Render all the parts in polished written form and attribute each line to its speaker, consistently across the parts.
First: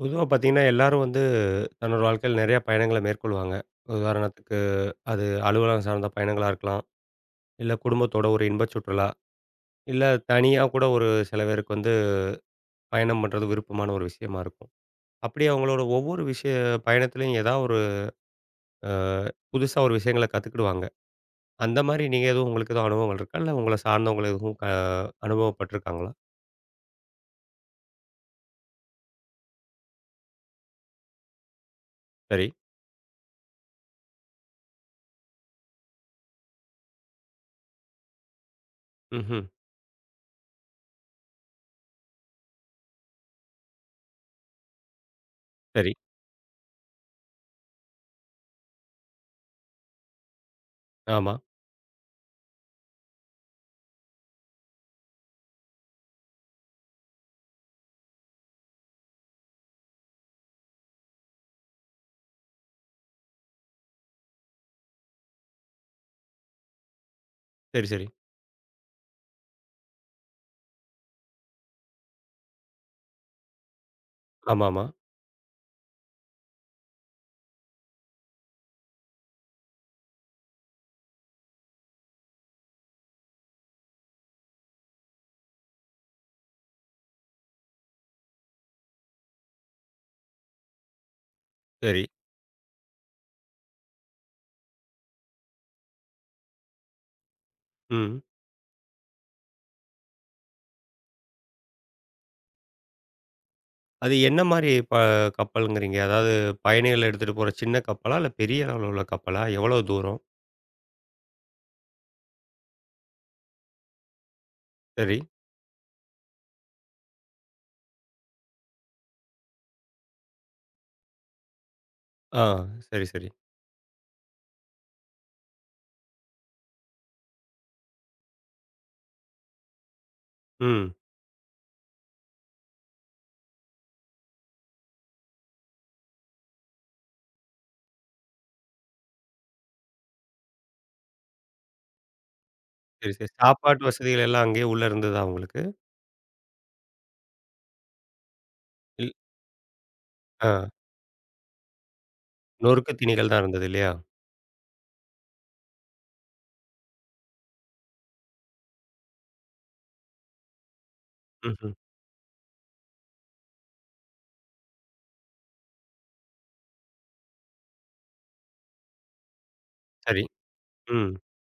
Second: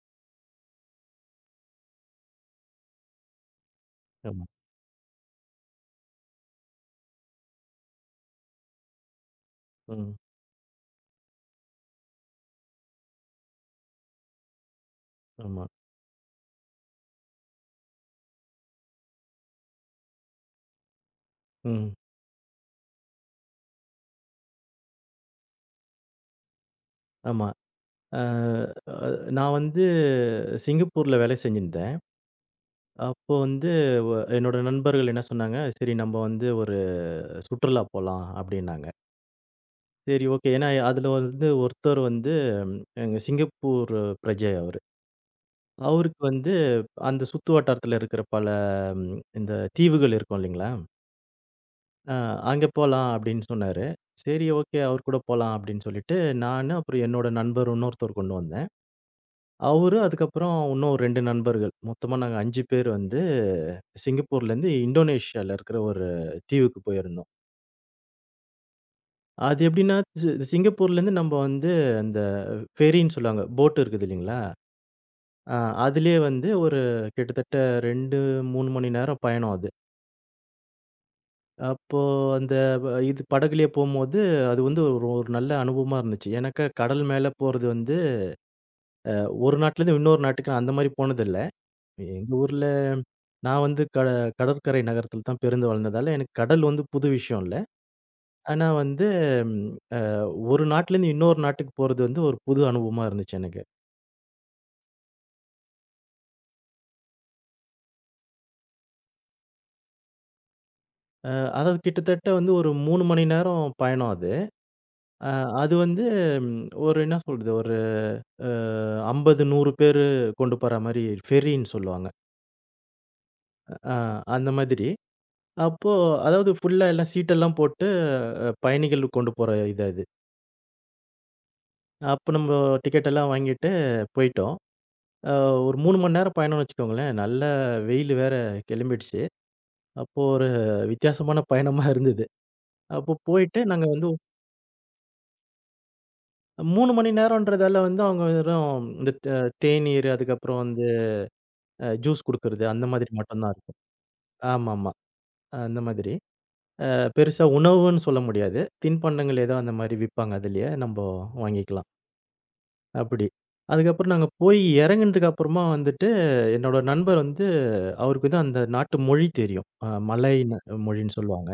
Speaker 1: பொதுவா பார்த்தீங்கன்னா, எல்லாரும் வந்து தன்னோட வாழ்க்கையில நெறைய பயணங்கள மேற்கொள்வாங்க.
Speaker 2: ஆமா.
Speaker 1: உதாரணத்துக்கு அது அலுவலகம் சார்ந்த பயணங்களா இருக்கலாம். இல்ல குடும்பத்தோட ஒரு இன்ப சுற்றுலா. இல்ல
Speaker 2: ம்.
Speaker 1: தனியா கூட ஒரு சில பேருக்கு வந்து பயணம் பண்றது விருப்பமான ஒரு விஷயமா இருக்கும். அப்படி
Speaker 2: ஆமா.
Speaker 1: அவங்களோட ஒவ்வொரு பயணத்திலயும் ஏதாவது ஒரு அ புதுசா ஒரு விஷயங்கள கத்துக்கிடுவாங்க. அந்த
Speaker 2: ம்.
Speaker 1: மாரி நீங்க எதுவும் உங்களுக்கு எதுவும் அனுபவங்கள் இருக்கா? இல்ல உங்கள சார்ந்தவங்கள எதுவும் அனுபவப்பட்டுருக்காங்களா?
Speaker 2: ஆமா. அ அ நான் வந்து சிங்கப்பூர்ல வேலை செஞ்சிருந்தேன்.
Speaker 1: சரி.
Speaker 2: அப்போ வந்து வ என்னோட நண்பர்கள் என்ன சொன்னாங்க, "சரி நம்ம வந்து ஒரு சுற்றுலா போலாம்" அப்படின்னாங்க.
Speaker 1: ம்ஹ்ம்.
Speaker 2: சரி, ஓகே. ஏன்னா அதுல வந்து ஒருத்தர் வந்து எங்க சிங்கப்பூர் பிரஜை அவரு.
Speaker 1: சரி.
Speaker 2: அவருக்கு வந்து அந்த சுத்து வட்டாரத்துல இருக்கிற பல இந்த தீவுகள் இருக்கும் இல்லைங்களா?
Speaker 1: ஆமா.
Speaker 2: அ அங்க போலாம் அப்படின்னு சொன்னாரு. சரி, ஓகே, அவர் கூட போலாம் அப்படின்னு சொல்லிட்டு, நானு அப்புறம் என்னோட நண்பர் இன்னொருத்தர் கொண்டு வந்தேன். அவரு, அதுக்கப்புறம் இன்னும் 2 நண்பர்கள். மொத்தமா நாங்க 5 பேர் வந்து சிங்கப்பூர்லேருந்து இந்தோனேஷியால இருக்கிற ஒரு தீவுக்கு போயிருந்தோம்.
Speaker 1: சரி, சரி.
Speaker 2: அது எப்படின்னா, சிங்கப்பூர்லேருந்து நம்ம வந்து அந்த ஃபெரின்னு சொல்லுவாங்க. போட் இருக்குது இல்லைங்களா?
Speaker 1: ஆமாமா.
Speaker 2: அ அதிலயே வந்து ஒரு கிட்டத்தட்ட 2, 3 மணி நேரம் பயணம் அது. அப்போ அந்த வ இது படகுலயே போம்போது, அது வந்து ஒரு ஒரு நல்ல அனுபவமா இருந்துச்சு. ஏன்னாக்கா கடல் மேல போறது வந்து, ஒரு நாட்டுலேருந்து இன்னொரு நாட்டுக்கு நான் அந்த மாரி போனதில்ல.
Speaker 1: சரி.
Speaker 2: எங்க ஊர்ல நான் வந்து கடற்கரை நகரத்தில தான் பிறந்து வளர்ந்ததால, எனக்கு கடல் வந்து புது விஷயம் இல்ல.
Speaker 1: ம்.
Speaker 2: ஆனா வந்து ம் ஒரு நாட்டிலேருந்து இன்னொரு நாட்டுக்கு போறது வந்து ஒரு புது அனுபவமா இருந்துச்சு எனக்கு.
Speaker 1: அது என்ன மாரி கப்பல்ங்கிறீங்க? அதாவது பயணிகள் எடுத்துட்டு போற சின்ன கப்பலா? இல்ல பெரிய அளவுல உள்ள கப்பலா? எவ்வளோ தூரம்?
Speaker 2: அ அதாவது கிட்டத்தட்ட வந்து ஒரு 3 மணி நேரம் பயணம் அது.
Speaker 1: சரி.
Speaker 2: அ அது வந்து ம் ஒரு என்ன சொல்றது, ஒரு அ 50, 100 பேரு கொண்டு போற மாரி ஃபெரின்னு சொல்லுவாங்க.
Speaker 1: ஆ, சரி, சரி.
Speaker 2: அ அந்த மாதிரி. அப்போ அதாவது ஃபுல்லா எல்லாம் சீட்டெல்லாம் போட்டு பயணிகள் கொண்டு போற இது அது.
Speaker 1: ம்.
Speaker 2: அப்போ நம்ப டிக்கெட் எல்லாம் வாங்கிட்டு போயிட்டோம். அ ஒரு 3 மணி நேரம் பயணம்னு வச்சுக்கோங்களேன். நல்ல வெயில் வேற கிளம்பிடுச்சு. அப்போ ஒரு வித்தியாசமான பயணமா இருந்தது.
Speaker 1: சரி,
Speaker 2: அப்போ
Speaker 1: சரி.
Speaker 2: போயிட்டு
Speaker 1: சாப்பாட்டு
Speaker 2: நாங்க வந்து
Speaker 1: வசதிகள் எல்லாம் அங்கேயே உள்ள இருந்ததா உங்களுக்கு?
Speaker 2: 3 மணி நேரம்ன்றதால வந்து அவங்க வெறும் இந்த
Speaker 1: இல்
Speaker 2: தேநீர்,
Speaker 1: ஆ,
Speaker 2: அதுக்கப்புறம் வந்து ஜூஸ் குடுக்குறது அந்த
Speaker 1: நொறுக்கு
Speaker 2: மாதிரி
Speaker 1: தீனிகள் தான்
Speaker 2: மட்டும் தான்
Speaker 1: இருந்தது
Speaker 2: இருக்கும்.
Speaker 1: இல்லையா?
Speaker 2: ஆமாமா. அந்த மாதிரி. பெருசா உணவுன்னு சொல்ல முடியாது. தின்பண்டங்கள் ஏதோ அந்த மாதிரி விப்பாங்க அதிலயே. நம்ப
Speaker 1: ம்ஹ்ம்.
Speaker 2: வாங்கிக்கலாம். அப்படி. அதுக்கப்புறம் நாங்க போய் இறங்குனதுக்கு அப்புறமா வந்துட்டு, என்னோட நண்பர் வந்து அவருக்கு வந்து அந்த நாட்டு மொழி தெரியும்.
Speaker 1: சரி.
Speaker 2: மலை ந
Speaker 1: ம்.
Speaker 2: மொழின்னு சொல்லுவாங்க.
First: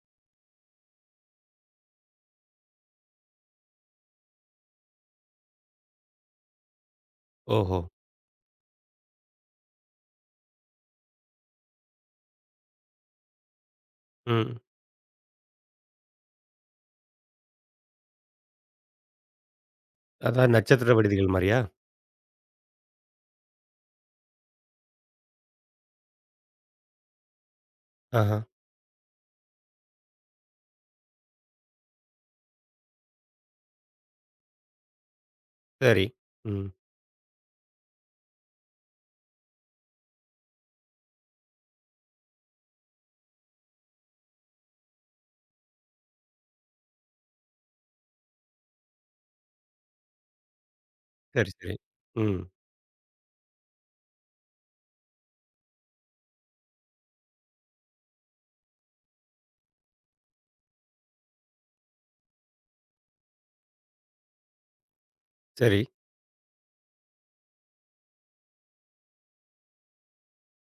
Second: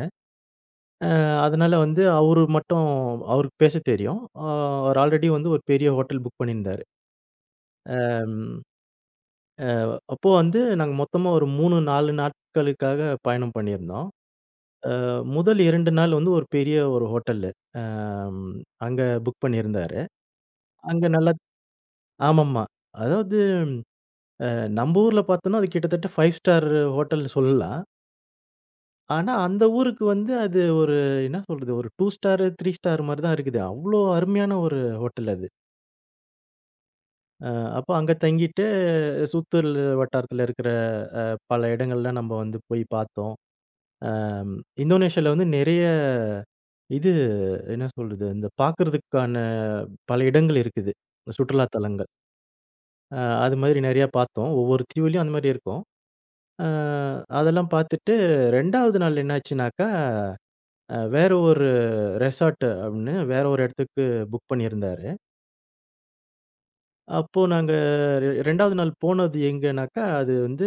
Speaker 2: அ அதனால வந்து அவரு மட்டும் அவருக்கு பேச தெரியும். அவர் ஆல்ரெடி வந்து ஒரு பெரிய ஹோட்டல் புக் பண்ணியிருந்தாரு.
Speaker 1: ஓஹோ!
Speaker 2: அம் அப்போ வந்து நாங்க மொத்தமா ஒரு 3, 4 நாட்களுக்காக பயணம் பண்ணியிருந்தோம்.
Speaker 1: ம்.
Speaker 2: முதல் 2 நாள் வந்து ஒரு பெரிய ஒரு ஹோட்டலு. அம் அங்க புக் பண்ணியிருந்தாரு.
Speaker 1: அதான் நட்சத்திர
Speaker 2: அங்க நல்லா
Speaker 1: விடுதிகள் மாரியா?
Speaker 2: ஆமாமா. அதாவது நம்ம ஊர்ல பார்த்தோம்னா, அது கிட்டத்தட்ட 5 ஸ்டார் ஹோட்டல் சொல்லலாம்.
Speaker 1: ஆஹா.
Speaker 2: ஆனா, அந்த ஊருக்கு வந்து அது ஒரு என்ன சொல்றது? ஒரு 2 ஸ்டாரு, 3 ஸ்டார் மாரி தான் இருக்குது. அவ்ளோ அருமையான ஒரு ஹோட்டல் அது.
Speaker 1: சரி. ம்.
Speaker 2: அ அப்போ அங்க தங்கிட்டு சுத்தூர் வட்டாரத்துல இருக்கிற பல இடங்கள்ல நம்ம வந்து போய் பார்த்தோம். அம் இந்தோனேஷியால வந்து நெறைய இது என்ன சொல்றது? இந்த பார்க்கறதுக்கான பல இடங்கள் இருக்குது.
Speaker 1: சரி,
Speaker 2: சுற்றுலா
Speaker 1: சரி.
Speaker 2: தலங்கள்.
Speaker 1: ம்.
Speaker 2: அ அது மாதிரி நெறையா பார்த்தோம். ஒவ்வொரு தீவுலயும் அந்த மாரி இருக்கும். அ அதெல்லாம் பார்த்துட்டு 2வது நாள் என்னாச்சுனாக்கா, வேற ஒரு ரெசார்ட் அப்படின்னு வேற ஒரு இடத்துக்கு புக் பண்ணியிருந்தாரு.
Speaker 1: சரி.
Speaker 2: அப்போ நாங்க 2வது நாள் போனது எங்கனாக்கா, அது வந்து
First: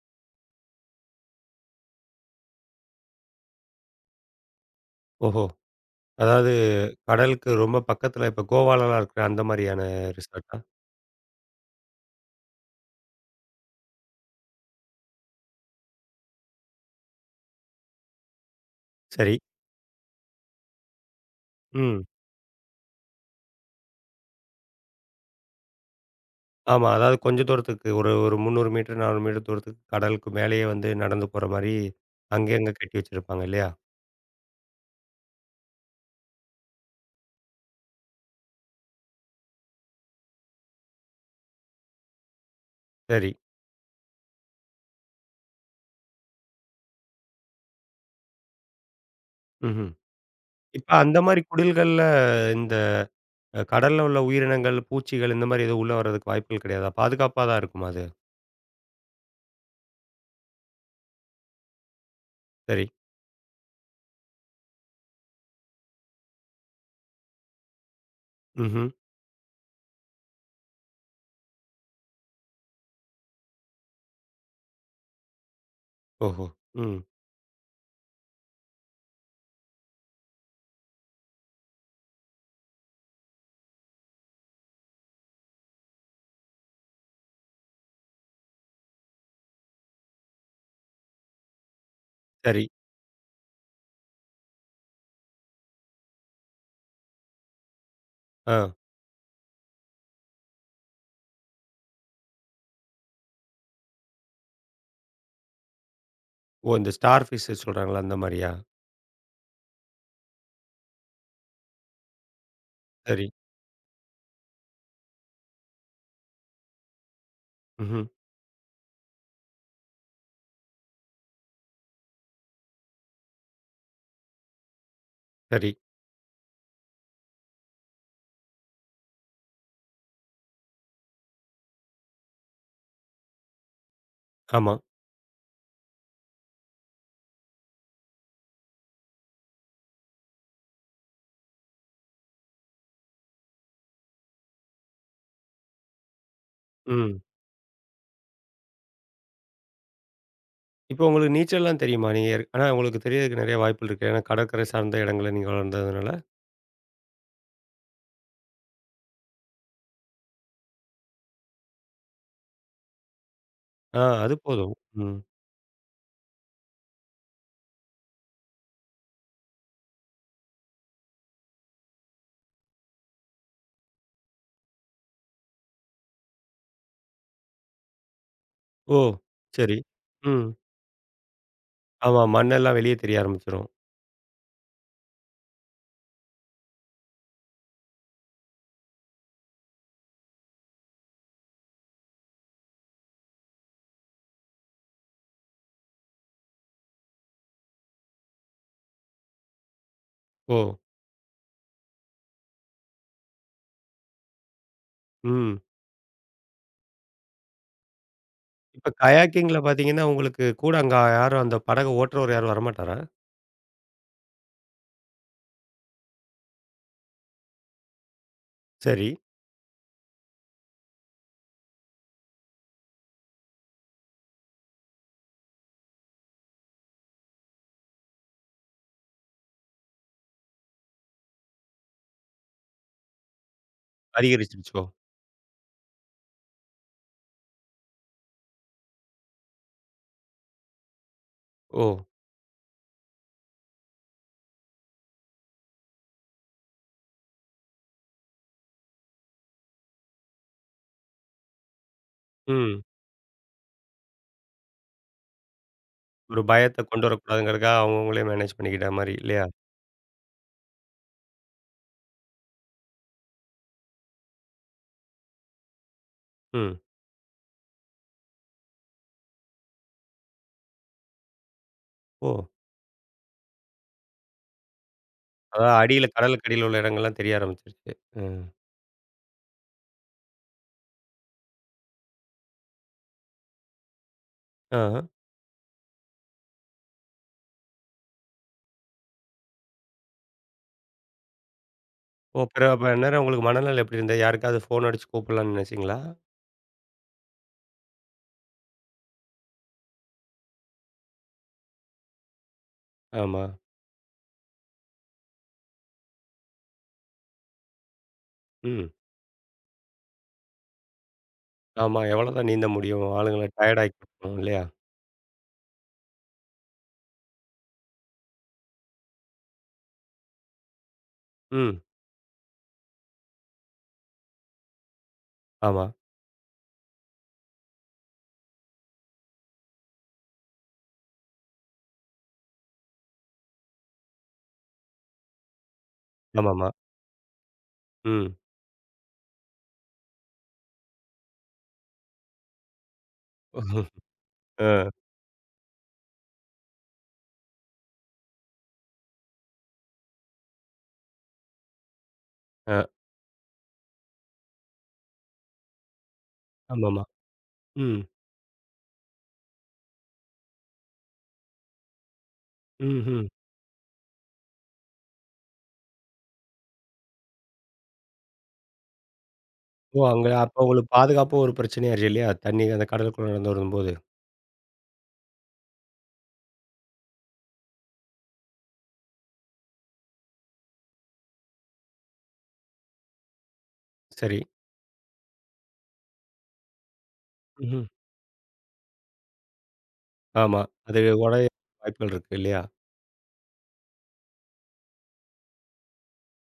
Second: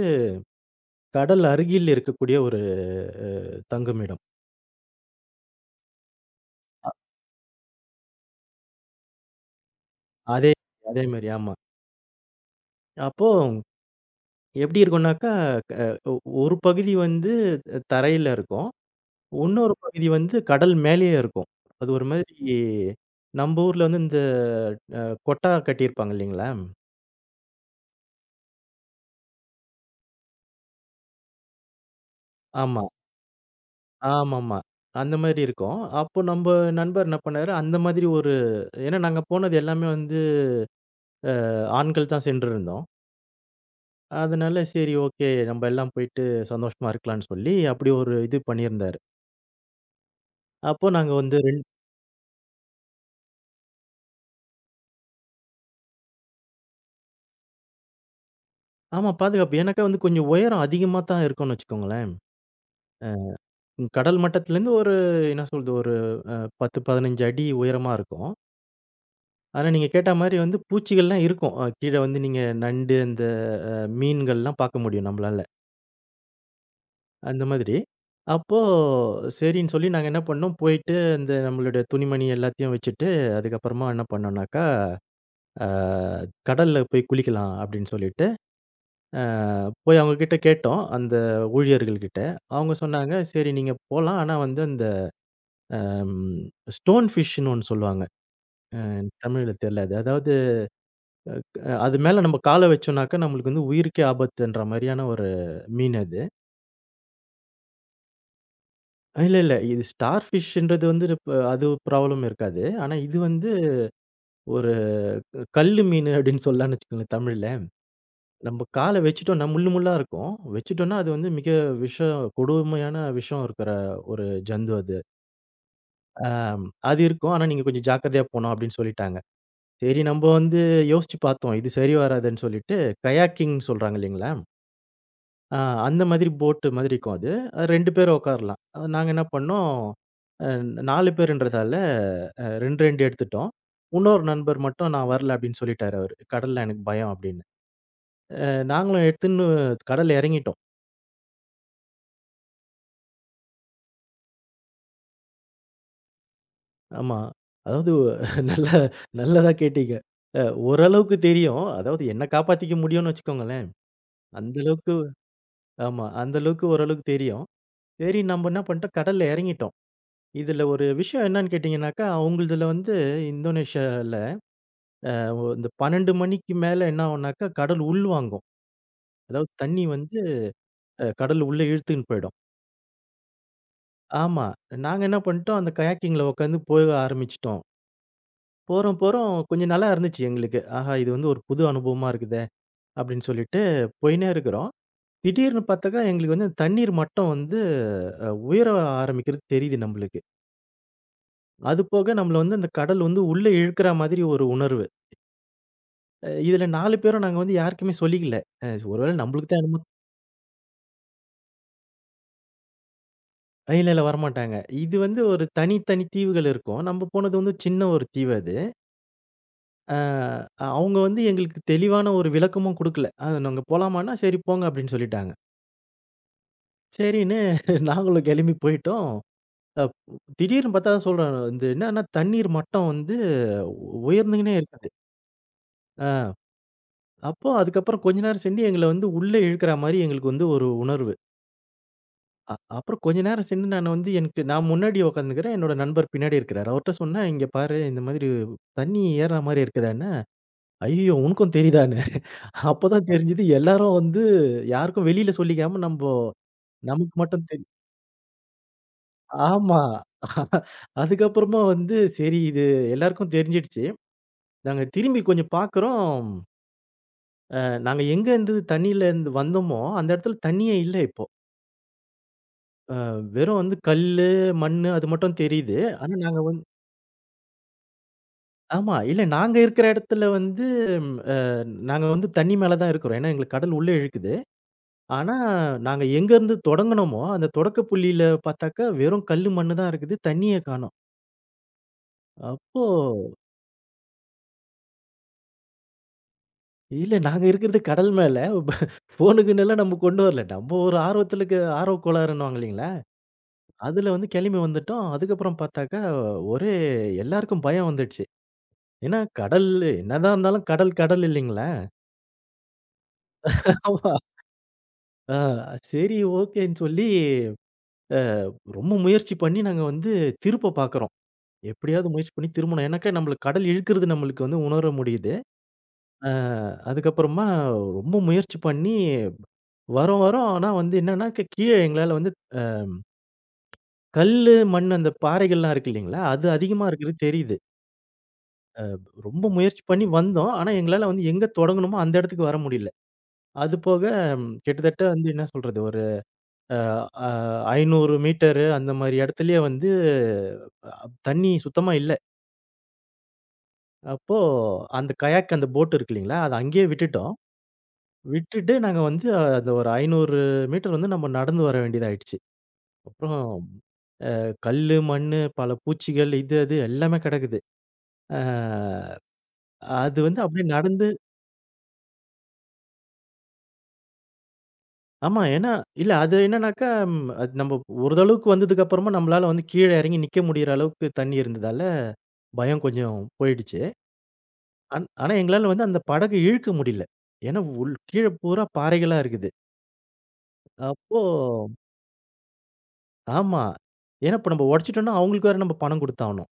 Speaker 2: கடல் அருகில் இருக்கக்கூடிய ஒரு அ தங்குமிடம்.
Speaker 1: ஓஹோ! அதாவது கடலுக்கு ரொம்ப பக்கத்துல இப்ப கோவாலலாம் இருக்கிற அந்த மாரியான
Speaker 2: அதே
Speaker 1: ரிசார்ட்டா?
Speaker 2: அதேமாரி ஆமா. அப்போ எப்பிடி இருக்குனாக்கா, க ஒரு பகுதி வந்து தரையில இருக்கும்.
Speaker 1: சரி.
Speaker 2: இன்னொரு பகுதி வந்து கடல் மேலேயே இருக்கும். அது
Speaker 1: ம்.
Speaker 2: ஒரு மாதிரி நம்ப ஊர்ல வந்து இந்த அ கொட்டா கட்டியிருப்பாங்க இல்லேங்களா!
Speaker 1: ஆமா. அதாவது கொஞ்ச தூரத்துக்கு ஒரு ஒரு 300 மீட்டர், 400 மீட்டர் தூரத்துக்கு கடலுக்கு மேலேயே வந்து நடந்து போற மாரி, அங்கங்க
Speaker 2: ஆமா.
Speaker 1: கட்டி வச்சிருப்பாங்க இல்லையா?
Speaker 2: ஆமாமா. அந்தமாரி இருக்கும். அப்போ நம்ப நண்பர் என்ன பண்ணாரு, அந்த மாதிரி ஒரு ஏன்னா நாங்க போனது எல்லாமே வந்து ஆண்கள் தான் சென்றிருந்தோம்.
Speaker 1: சரி.
Speaker 2: அதனால சரி, ஓகே. நம்ப எல்லாம் போயிட்டு சந்தோஷமா இருக்கலான்னு சொல்லி, அப்படி ஒரு இது பண்ணியிருந்தாரு.
Speaker 1: ம்ஹ்ம்.
Speaker 2: அப்போ
Speaker 1: இப்ப
Speaker 2: நாங்க
Speaker 1: அந்த
Speaker 2: வந்து
Speaker 1: மாரி குடில்கள்ல இந்த கடல்ல உள்ள உயிரினங்கள், பூச்சிகள் இந்த மாரி எதுவும் உள்ள வர்றதுக்கு வாய்ப்புகள் கிடையாதா? பாதுகாப்பா தான் இருக்குமா அது?
Speaker 2: ஆமா, பாதுகாப்பு. ஏன்னாக்கா வந்து கொஞ்சம் உயரம் அதிகமா தான் இருக்கும்னு வச்சுக்கோங்களேன்.
Speaker 1: சரி.
Speaker 2: உம், கடல் மட்டத்திலேருந்து ஒரு என்ன சொல்றது, ஒரு அ 10, 15 அடி உயரமா இருக்கும்.
Speaker 1: ம்ஹ்ம்.
Speaker 2: ஆனா நீங்க கேட்டா மாரி வந்து பூச்சிகள்லாம் இருக்கும். கீழ வந்து நீங்க நண்டு, அந்த மீன்கள்லாம் பார்க்க முடியும் நம்மளால.
Speaker 1: ஓஹோ! ம்.
Speaker 2: அந்த மாதிரி. அப்போ சரின்னு சொல்லி நாங்க என்ன பண்ணோம், போயிட்டு அந்த நம்மளுடைய துணிமணி எல்லாத்தையும் வச்சுட்டு, அதுக்கப்புறமா என்ன பண்ணோம்னாக்கா அ கடல்ல போய் குளிக்கலாம் அப்படின்னு சொல்லிட்டு, அ போய் அவங்க கிட்ட கேட்டோம். அந்த ஊழியர்கள் கிட்ட.
Speaker 1: சரி.
Speaker 2: அவங்க சொன்னாங்க, "சரி நீங்க போலாம். ஆனா வந்து அந்த ம் ஸ்டோன் ஃபிஷ்ன்னு ஒண்ணு சொல்லுவாங்க.
Speaker 1: ஆ.
Speaker 2: எனக்கு தமிழ்ல தெரியல அது. அதாவது அது மேல நம்ம கால வச்சோம்னாக்கா, நம்மளுக்கு வந்து உயிருக்கே ஆபத்துன்ற மாரியான ஒரு மீன் அது.
Speaker 1: ஓ! இந்த ஸ்டார் ஃபிஷ் சொல்றாங்கல்ல அந்த மாரியா?
Speaker 2: இல்ல, இல்ல. இது ஸ்டார் ஃபிஷ்ன்றது வந்து இப்ப அது ப்ராப்ளம் இருக்காது. ஆனா இது
Speaker 1: சரி.
Speaker 2: வந்து ஒரு கல்லு மீன் அப்படின்னு சொல்லலாம்னு வச்சுக்கோங்களேன் தமிழ்ல."
Speaker 1: ம்ஹ்ம்.
Speaker 2: நம்ப கால வச்சுட்டோம்னா, முள்ளு முள்ளா இருக்கும். வச்சுட்டோம்னா, அது வந்து மிக விஷம், கொடுமையான விஷம் இருக்கிற ஒரு ஜந்து அது.
Speaker 1: சரி.
Speaker 2: அது இருக்கும். ஆனா, நீங்க கொஞ்சம் ஜாக்கிரதையா போணும் அப்படின்னு சொல்லிட்டாங்க. சரி நம்ப வந்து யோசிச்சு பார்த்தோம். இது சரி வராதுன்னு சொல்லிட்டு, கயாக்கிங்ன்னு சொல்றாங்க இல்லைங்களா?
Speaker 1: ஆமா.
Speaker 2: அ அந்த மாதிரி போட் மாதிரி இருக்கும் அது. 2 பேர் உட்காரலாம். அது நாங்க என்ன பண்ணோம், அ 4 பேருன்றதால 2, 2 எடுத்துட்டோம். உன்னொரு நண்பர் மட்டும் நான் வரல அப்படின்னு சொல்லிட்டாரு அவரு. கடல்ல எனக்கு பயம்
Speaker 1: ம்.
Speaker 2: அப்படின்னு. நாங்களும் எடுத்துன்னு கடல்ல இறங்கிட்டோம்.
Speaker 1: இப்போ உங்களுக்கு நீச்சல்லாம் தெரியுமா? ஆனா உங்களுக்கு தெரியறதுக்கு நெறைய வாய்ப்புகள் இருக்கு. ஏன்னா கடற்கரை சார்ந்த இடங்கள்ல நீங்க வளர்ந்ததுனால.
Speaker 2: ஆமா. அதாவது நல்ல, நல்லதா கேட்டீங்க. அ ஓரளவுக்கு தெரியும். அதாவது என்ன காப்பாத்திக்க முடியும்னு வச்சுக்கோங்களேன்.
Speaker 1: ஆ, அது
Speaker 2: அந்த
Speaker 1: போதும்.
Speaker 2: அளவுக்கு
Speaker 1: ம்.
Speaker 2: ஆமா. அந்த அளவுக்கு ஓரளவுக்கு தெரியும். சரி நம்ம என்ன பண்ணிட்டோம், கடல்ல இறங்கிட்டோம். இதுல ஒரு விஷயம் என்னன்னு கேட்டீங்கன்னாக்கா, அவங்களுதுல வந்து இந்தோனேஷியால இந்த 12 மணிக்கு மேல என்ன ஆகும்னாக்கா, கடல் உள்வாங்கும்.
Speaker 1: ஓ!
Speaker 2: அதாவது
Speaker 1: சரி.
Speaker 2: தண்ணி வந்து
Speaker 1: ம்.
Speaker 2: கடல் உள்ள இழுத்துன்னு
Speaker 1: ஆமா.
Speaker 2: போயிடும்.
Speaker 1: மண்ணெல்லாம் வெளிய தெரிய ஆரம்பிச்சுரும்.
Speaker 2: ஆமா. நாங்க என்ன பண்ணிட்டோம், அந்த கயாக்கிங்ல உட்காந்து போக ஆரம்பிச்சுட்டோம். போறோம், போறோம், கொஞ்சம் நல்லா இருந்துச்சு எங்களுக்கு. ஆஹா! இது வந்து ஒரு புது அனுபவமா இருக்குது. அப்படின்னு சொல்லிட்டு போயின்னே இருக்கிறோம். திடீர்னு பார்த்தாக்கா, எங்களுக்கு வந்து தண்ணீர் மட்டம் வந்து உயர ஆரம்பிக்கிறது தெரியுது நம்பளுக்கு.
Speaker 1: ஓ!
Speaker 2: அது போக நம்மள வந்து அந்த கடல் வந்து உள்ள இழுக்கிற மாதிரி ஒரு உணர்வு.
Speaker 1: ம்.
Speaker 2: இதுல 4 பேரும் நாங்க வந்து யாருக்குமே சொல்லிக்கல.
Speaker 1: இப்ப
Speaker 2: ஒருவேள நம்மளுக்கு
Speaker 1: கயாக்கிங்ல
Speaker 2: தான் என்னமோ
Speaker 1: பார்த்தீங்கன்னா, உங்களுக்கு கூட அங்க யாரும் அந்த படக ஓட்டுறவரு யாரும் வரமாட்டாரா?
Speaker 2: இல்ல, இல்ல வரமாட்டாங்க. இது வந்து ஒரு தனி, தனி தீவுகள் இருக்கும். நம்ம போனது வந்து சின்ன ஒரு தீவு அது.
Speaker 1: சரி.
Speaker 2: அ அவங்க வந்து எங்களுக்கு தெளிவான ஒரு விளக்கமும் குடுக்கல. நாங்க போலாமான்னா, "சரி போங்க" அப்படின்னு சொல்லிட்டாங்க. சரின்னு நாங்களும் கெளம்பி போயிட்டோம். அப் திடீர்னு பார்த்தா அதான் சொல்றேன். இந்த என்னன்னா தண்ணீர் மட்டம் வந்து உயர்ந்துகின்னே
Speaker 1: அதிகரிச்சுருச்சோ!
Speaker 2: இருக்குது. ஆ அப்போ அதுக்கப்புறம் கொஞ்ச நேரம் சென்று எங்கள வந்து உள்ளே இழுக்கிற மாரி எங்களுக்கு வந்து ஒரு உணர்வு.
Speaker 1: ஓ!
Speaker 2: அப்புறம் கொஞ்ச நேரம் சென்று நான் வந்து எனக்கு நான் முன்னாடி உட்காந்துருக்கிறேன். என்னோட நண்பர் பின்னாடி இருக்கிறாரு. அவர்ட்ட சொன்னேன், "இங்க பாரு, இந்த மாதிரி தண்ணி ஏறுற மாரி இருக்குதான்னு." "ஐயய்யோ! உனக்கும் தெரியுதான்னாரு."
Speaker 1: ம்.
Speaker 2: அப்பதான் தெரிஞ்சது எல்லாரும் வந்து யாருக்கும் வெளியில சொல்லிக்காம நம்போ
Speaker 1: ஒரு பயத்த கொண்டு
Speaker 2: நமக்கு மட்டும்
Speaker 1: வரக்கூடாதுங்கிறதுக்காக அவங்கவங்களே மேனேஜ் பண்ணிக்கிட்டா மாரி இல்லையா?
Speaker 2: ஆமா. அதுக்கப்புறமா வந்து சரி, இது எல்லாருக்கும் தெரிஞ்சிடுச்சு. நாங்க திரும்பி கொஞ்சம் பார்க்குறோம்,
Speaker 1: ம்.
Speaker 2: நாங்க எங்கேருந்து தண்ணீலருந்து வந்தோமோ, அந்த இடத்துல தண்ணியே இல்ல இப்போ.
Speaker 1: ஓ!
Speaker 2: அ வெறும் வந்து கல்லு, மண்ணு அது மட்டும்
Speaker 1: அதாவது
Speaker 2: தெரியுது.
Speaker 1: அடியில
Speaker 2: ஆனா நாங்க
Speaker 1: கடலுக்கு அடியில உள்ள இடங்கள்லாம் தெரிய ஆரம்பிச்சுருச்சு. ம்.
Speaker 2: ஆமா. இல்ல நாங்க இருக்கிற இடத்துல வந்து அ நாங்க வந்து தண்ணி மேல தான் இருக்கிறோம். ஏன்னா எங்களுக்கு கடல் உள்ள இழுக்குது.
Speaker 1: ஆஹ.
Speaker 2: ஆனா நாங்க எங்கேருந்து தொடங்குனோமோ, அந்த தொடக்க புள்ளியில பார்த்தாக்கா வெறும் கல்லு, மண்ணு தான் இருக்குது. தண்ணியே காணோம்.
Speaker 1: ஓ! பிறகு
Speaker 2: அப்போ
Speaker 1: அப்ப அந்நேரம் உங்களுக்கு மனநிலை எப்படி இருந்தது? யாருக்காவது ஃபோன் அடிச்சு கூப்பிடலாம்னு நினைச்சீங்களா?
Speaker 2: இல்ல நாங்க இருக்கிறது கடல் மேல. ஃபோனு கீனு எல்லாம் நம்ம கொண்டு வரல. நம்ம ஒரு ஆர்வத்துல இருக்க ஆர்வ கோளாறுன்னுவாங்க இல்லைங்களா?
Speaker 1: ஆமா.
Speaker 2: அதுல வந்து கெளம்பி வந்துட்டோம். அதுக்கப்புறம் பார்த்தாக்கா, ஒரே எல்லாருக்கும் பயம் வந்துடுச்சு.
Speaker 1: ம்.
Speaker 2: ஏன்னா கடல் என்னதான் இருந்தாலும் கடல், கடல் இல்லைங்களா?
Speaker 1: ஆமா. எவ்வளோதான் நீந்த முடியும்? ஆளுங்கள டயர்ட் ஆக்கி
Speaker 2: ஆமா.
Speaker 1: விட்டுரும் இல்லையா?
Speaker 2: ஆ சரி, ஓகேன்னு சொல்லி, அ ரொம்ப முயற்சி பண்ணி நாங்க வந்து திருப்ப பார்க்குறோம்.
Speaker 1: ம்.
Speaker 2: எப்படியாவது முயற்சி பண்ணி திரும்பணும். ஏன்னாக்கா நம்மளுக்கு கடல் இழுக்குறது நம்மளுக்கு வந்து உணர முடியுது.
Speaker 1: ஆமா.
Speaker 2: அ அதுக்கப்புறமா ரொம்ப முயற்சி பண்ணி வரோம், வரோம். ஆனா வந்து என்னன்னா, கீழ எங்களால வந்து அ கல்லு, மண் அந்த பாறைகள்லாம் இருக்கு இல்லைங்களா? அது
Speaker 1: ஆமாமா.
Speaker 2: அதிகமா இருக்கிறது தெரியுது.
Speaker 1: ம்.
Speaker 2: ரொம்ப முயற்சி பண்ணி வந்தோம். ஆனா, எங்களால வந்து எங்க தொடங்கணுமோ அந்த இடத்துக்கு வர முடியல. அது போக
Speaker 1: அ,
Speaker 2: கிட்டத்தட்ட வந்து என்ன சொல்றது? ஒரு அ அ 500 மீட்டரு அந்த மாரி இடத்துலயே வந்து அ தண்ணி சுத்தமா இல்ல.
Speaker 1: அ.
Speaker 2: அப்போ அந்த கயாக் அந்த போட் இருக்கு இல்லைங்களா? அத அங்கேயே
Speaker 1: ஆமாமா.
Speaker 2: விட்டுட்டோம்.
Speaker 1: ம்.
Speaker 2: விட்டுட்டு நாங்க வந்து அந்த ஒரு 500 மீட்டர் வந்து நம்ம நடந்து வர வேண்டியதாயிடுச்சு.
Speaker 1: ம்ஹ்ம்.
Speaker 2: அப்புறம் கல்லு, மண்ணு, பல பூச்சிகள் இது, அது எல்லாமே கிடக்குது. அ
Speaker 1: ஓ!
Speaker 2: அது
Speaker 1: அங்க
Speaker 2: வந்து
Speaker 1: அப்ப
Speaker 2: அப்படியே
Speaker 1: உங்களுக்கு
Speaker 2: நடந்து
Speaker 1: பாதுகாப்பும் ஒரு பிரச்சனையாயிருச்சு இல்லையா? தண்ணி அந்த கடலுக்குள்ள நடந்து வரும்போது.
Speaker 2: ஆமா. ஏன்னா இல்ல அது என்னன்னாக்கா, அது நம்ம ஓரளவுக்கு வந்ததுக்கு அப்புறமா நம்மளால வந்து கீழ இறங்கி நிக்க முடியிற அளவுக்கு தண்ணி இருந்ததால, பயம் கொஞ்சம் போயிடுச்சு.
Speaker 1: சரி.
Speaker 2: ஆனா எங்களால வந்து அந்த படகு இழுக்க முடியல. ஏன்னா
Speaker 1: ம்ஹ்ம்.
Speaker 2: உள் கீழ பூரா பாறைகளா இருக்குது.
Speaker 1: ஆமா. அது
Speaker 2: அப்போ
Speaker 1: உடைய வாய்ப்புகள் இருக்கு இல்லையா?
Speaker 2: ஆமா. ஏன்னா இப்ப நம்ம உடைச்சுட்டோம்னா, அவங்களுக்கு வேற நம்ம பணம் குடுத்தாவணும்.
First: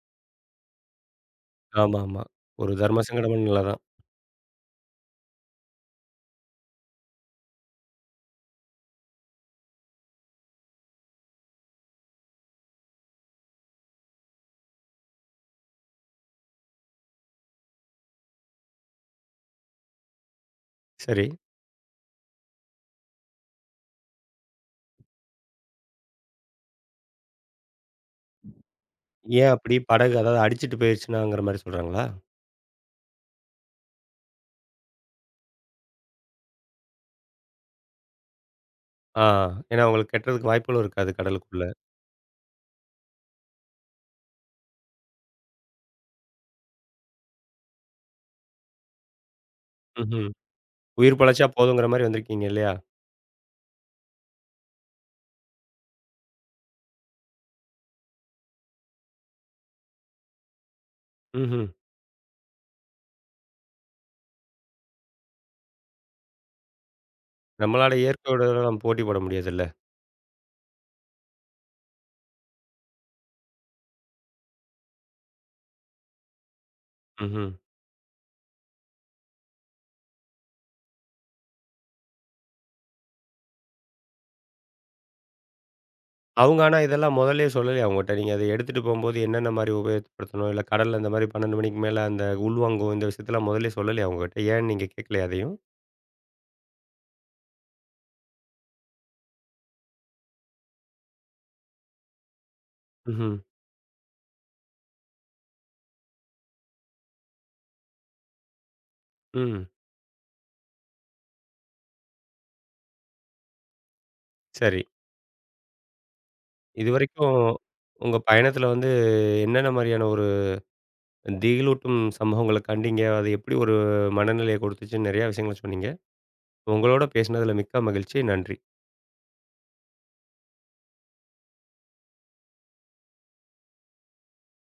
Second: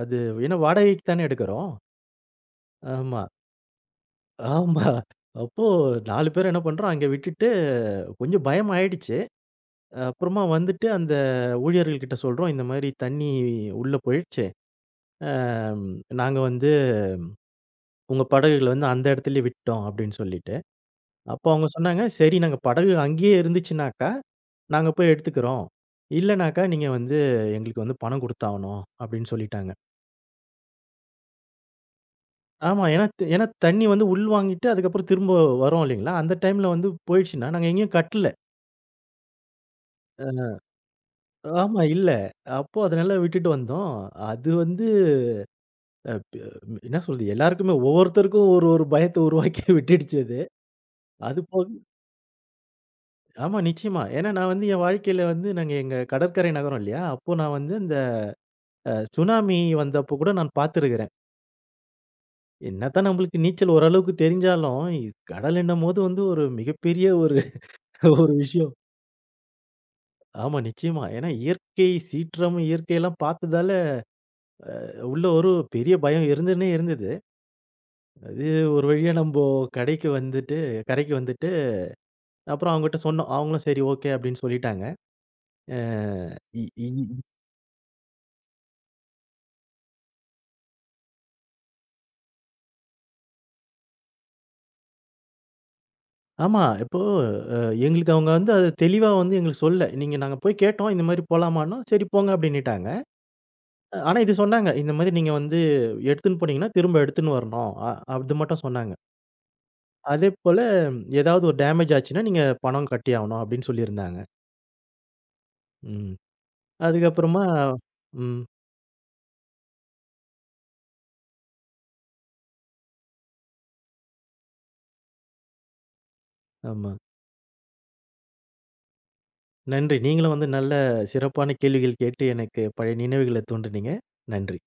Speaker 2: அது ஏன்னா வாடகைக்கு தானே எடுக்கிறோம்.
Speaker 1: ஆமாமா. ஒரு தர்ம
Speaker 2: ஆமா,
Speaker 1: சங்கடமான நிலை தான்.
Speaker 2: ஆமா. அப்போ 4 பேரும் என்ன பண்றோம், அங்க விட்டுட்டு கொஞ்சம் பயம் ஆயிடுச்சு. அப்புறமா வந்துட்டு அந்த ஊழியர்கள்கிட்ட சொல்றோம், இந்த மாரி தண்ணி உள்ள போயிடுச்சு. அம் நாங்க வந்து உங்க படகுகள வந்து அந்த இடத்துலயே விட்டுட்டோம் அப்படின்னு சொல்லிட்டு.
Speaker 1: சரி.
Speaker 2: அப்போ அவங்க சொன்னாங்க, "சரி நாங்க படகு அங்கேயே இருந்துச்சுனாக்கா, நாங்க போய் எடுத்துக்கிறோம். இல்லனாக்கா நீங்க வந்து எங்களுக்கு வந்து பணம் குடுத்தாவணும்" அப்படின்னு
Speaker 1: ஏன்
Speaker 2: சொல்லிட்டாங்க.
Speaker 1: அப்படி படகு அதாவது அடிச்சுட்டு போயிருச்சுனாங்கிற மாரி சொல்றாங்களா?
Speaker 2: ஆமா. ஏன்னா தண்ணி வந்து உள்வாங்கிட்டு அதுக்கப்புறம் திரும்ப வரும் இல்லைங்களா? அந்த டைம்ல வந்து போயிடுச்சுன்னா நாங்க எங்கேயும் கட்டல.
Speaker 1: ஆ. ஏன்னா உங்களுக்கு கெட்டுறதுக்கு
Speaker 2: அ
Speaker 1: வாய்ப்புகளும் இருக்காது கடலுக்குள்ள.
Speaker 2: ஆமா, இல்ல. அப்போ அதனால விட்டுட்டு வந்தோம். அது வந்து அ ப என்ன சொல்றது எல்லாருக்குமே ஒவ்வொருத்தருக்கும் ஒரு ஒரு பயத்த உருவாக்கி விட்டுடுச்சு
Speaker 1: ம்ஹ்ம்.
Speaker 2: அது.
Speaker 1: உயிர்
Speaker 2: அது
Speaker 1: பிழைச்சா
Speaker 2: போக
Speaker 1: போதுங்கிற மாரி வந்திருக்கீங்க இல்லையா?
Speaker 2: ஆமா, நிச்சயமா. ஏன்னா நான் வந்து என் வாழ்க்கையில வந்து நாங்க எங்க கடற்கரை நகரம் இல்லையா? அப்போ நான் வந்து இந்த சுனாமி வந்தப்போ கூட நான் பார்த்துருக்கிறேன்.
Speaker 1: ம்ஹ்ம்.
Speaker 2: என்னதான் நம்மளுக்கு நீச்சல் ஓரளவுக்கு தெரிஞ்சாலும், கடலுன்னம்போது வந்து ஒரு மிகப்பெரிய ஒரு
Speaker 1: நம்மளால
Speaker 2: ஒரு விஷயம்.
Speaker 1: இயற்கையுடன் போட்டி போட முடியாதுல்ல.
Speaker 2: ஆமா, நிச்சயமா. ஏன்னா இயற்கை சீற்றம், இயற்கையெல்லாம் பார்த்ததால உள்ள ஒரு பெரிய பயம் இருந்துன்னே இருந்தது.
Speaker 1: ம்ஹ்ம்.
Speaker 2: அது ஒரு வழியா நம்போ கடைக்கு வந்துட்டு கரைக்கு வந்துட்டு, அப்புறம் அவங்கட்ட சொன்னோம். அவங்களும் சரி, ஓகே அப்படின்னு சொல்லிட்டாங்க. அ
Speaker 1: அவங்க
Speaker 2: இ
Speaker 1: ஆனா
Speaker 2: இ
Speaker 1: இதெல்லாம் முதல்லயே சொல்லலையா உங்கட்ட? நீங்க அத எடுத்துட்டு போம்போது என்னென்ன மாரி உபயோகப்படுத்தணும்? இல்ல கடல்ல இந்த மாரி 12 மணிக்கு மேல அந்த உள்வாங்கும் இந்த விஷயத்தலாம் முதல்லயே சொல்லலையா உங்ககிட்ட? ஏன் நீங்க கேட்கலையா அதையும்?
Speaker 2: ஆமா. இப்போ அ எங்களுக்கு அவங்க வந்து அது தெளிவா வந்து எங்களுக்கு சொல்லல. நாங்க போய் கேட்டோம். இந்த மாரி போலாமான்னோம். "சரி போங்க" அப்படின்னுட்டாங்க.
Speaker 1: ம்ஹ்ம்.
Speaker 2: ஆனா இது சொன்னாங்க. "இந்த மாரி நீங்க வந்து எடுத்துன்னு போனீங்கன்னா, திரும்ப எடுத்துன்னு வரணும்." அது மட்டும் சொன்னாங்க.
Speaker 1: ம்.
Speaker 2: அதேபோல ஏதாவது ஒரு டேமேஜ் ஆச்சுன்னா, நீங்க பணம் கட்டியாகணும் அப்படின்னு சொல்லியிருந்தாங்க.
Speaker 1: சரி.
Speaker 2: ம்.
Speaker 1: இதுவரைக்கும்
Speaker 2: அதுக்கப்புறமா
Speaker 1: உங்க
Speaker 2: ம்.
Speaker 1: பயணத்துல வந்து என்னென்ன மாரியான ஒரு திகிலூட்டும் சம்பவங்கள கண்டீங்க? அது எப்படி ஒரு மனநிலைய கொடுத்துச்சுன்னு நெறையா விஷயங்கள சொன்னீங்க.
Speaker 2: ஆமா.
Speaker 1: உங்களோட பேசினதுல மிக்க மகிழ்ச்சி. நன்றி.
Speaker 2: நன்றி. நீங்களும் வந்து நல்ல சிறப்பான கேள்விகள் கேட்டு எனக்கு பழைய நினைவுகள தூண்டுனீங்க. நன்றி.